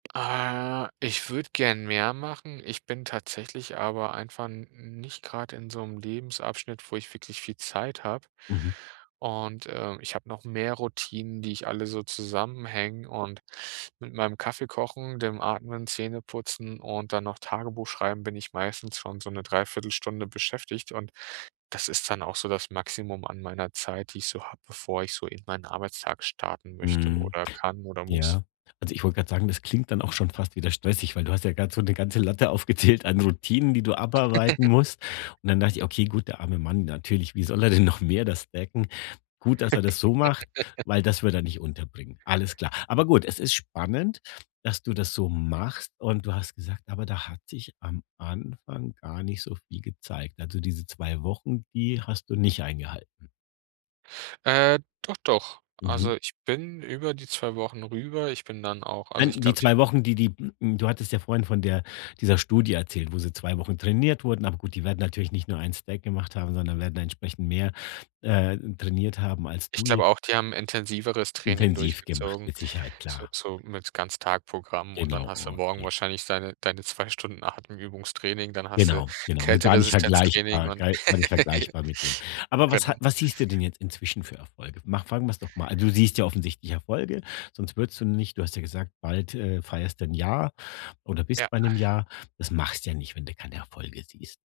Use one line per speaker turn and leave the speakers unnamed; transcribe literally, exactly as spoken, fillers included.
Äh, ich würde gern mehr machen. Ich bin tatsächlich aber einfach n nicht grad in so 'nem Lebensabschnitt, wo ich wirklich viel Zeit habe
Mhm.
und, äh, ich habe noch mehr Routinen, die ich alle so zusammenhänge, und mit meinem Kaffee kochen, dem Atmen, Zähneputzen und dann noch Tagebuch schreiben bin ich meistens schon so 'ne dreiviertel Stunde beschäftigt und das ist dann auch so das Maximum an meiner Zeit, die ich so habe, bevor ich so in meinen Arbeitstag starten möchte
Mhm.
oder kann oder muss.
Ja. Also, ich wollte grad sagen, das klingt dann auch schon fast wieder stressig, weil du hast ja grad so 'ne ganze Latte aufgezählt an Routinen, die du abarbeiten musst, und dann dachte ich: „Okay, gut, der arme Mann natürlich, wie soll er denn noch mehr das decken? Gut, dass er das so macht, weil das würde er nicht unterbringen.“ Alles klar. Aber gut, es ist spannend, dass du das so machst, und du hast gesagt: „Aber da hat sich am Anfang gar nicht so viel gezeigt.“ Also, diese zwei Wochen, die hast du nicht eingehalten?
Äh, doch, doch.
Mhm.
Also, ich bin über die zwei Wochen rüber. Ich bin dann auch also ich
Nein, die
glaube, ich habe
zwei Wochen, die die d m du hattest ja vorhin von der dieser Studie erzählt, wo sie zwei Wochen trainiert wurden. Aber gut, die werden natürlich nicht nur einen Stack gemacht haben, sondern werden entsprechend mehr, äh, trainiert haben als
Ich
du jetzt
glaube auch, die haben intensiveres Training
Intensiv gemacht,
durchgezogen,
mit Sicherheit,
so
klar.
so mit Ganztagsprogramm, und dann
Genau,
hast du morgen
okay.
wahrscheinlich deine deine zwei Stunden Atemübungstraining, dann hast du
Genau, genau, halt gar nicht
Kälteresistenztraining
vergleichbar
und
gar nicht vergleichbar mit dem, aber was
genau.
ha was siehst du denn jetzt inzwischen für Erfolge? Mach fangen wir's doch mal du siehst ja offensichtlich Erfolge, sonst würdest du nicht du hast ja gesagt, bald, äh, feierst du 'n Jahr oder
Ja.
bist bei 'nem Jahr. Das machst du ja nicht, wenn du keine Erfolge siehst.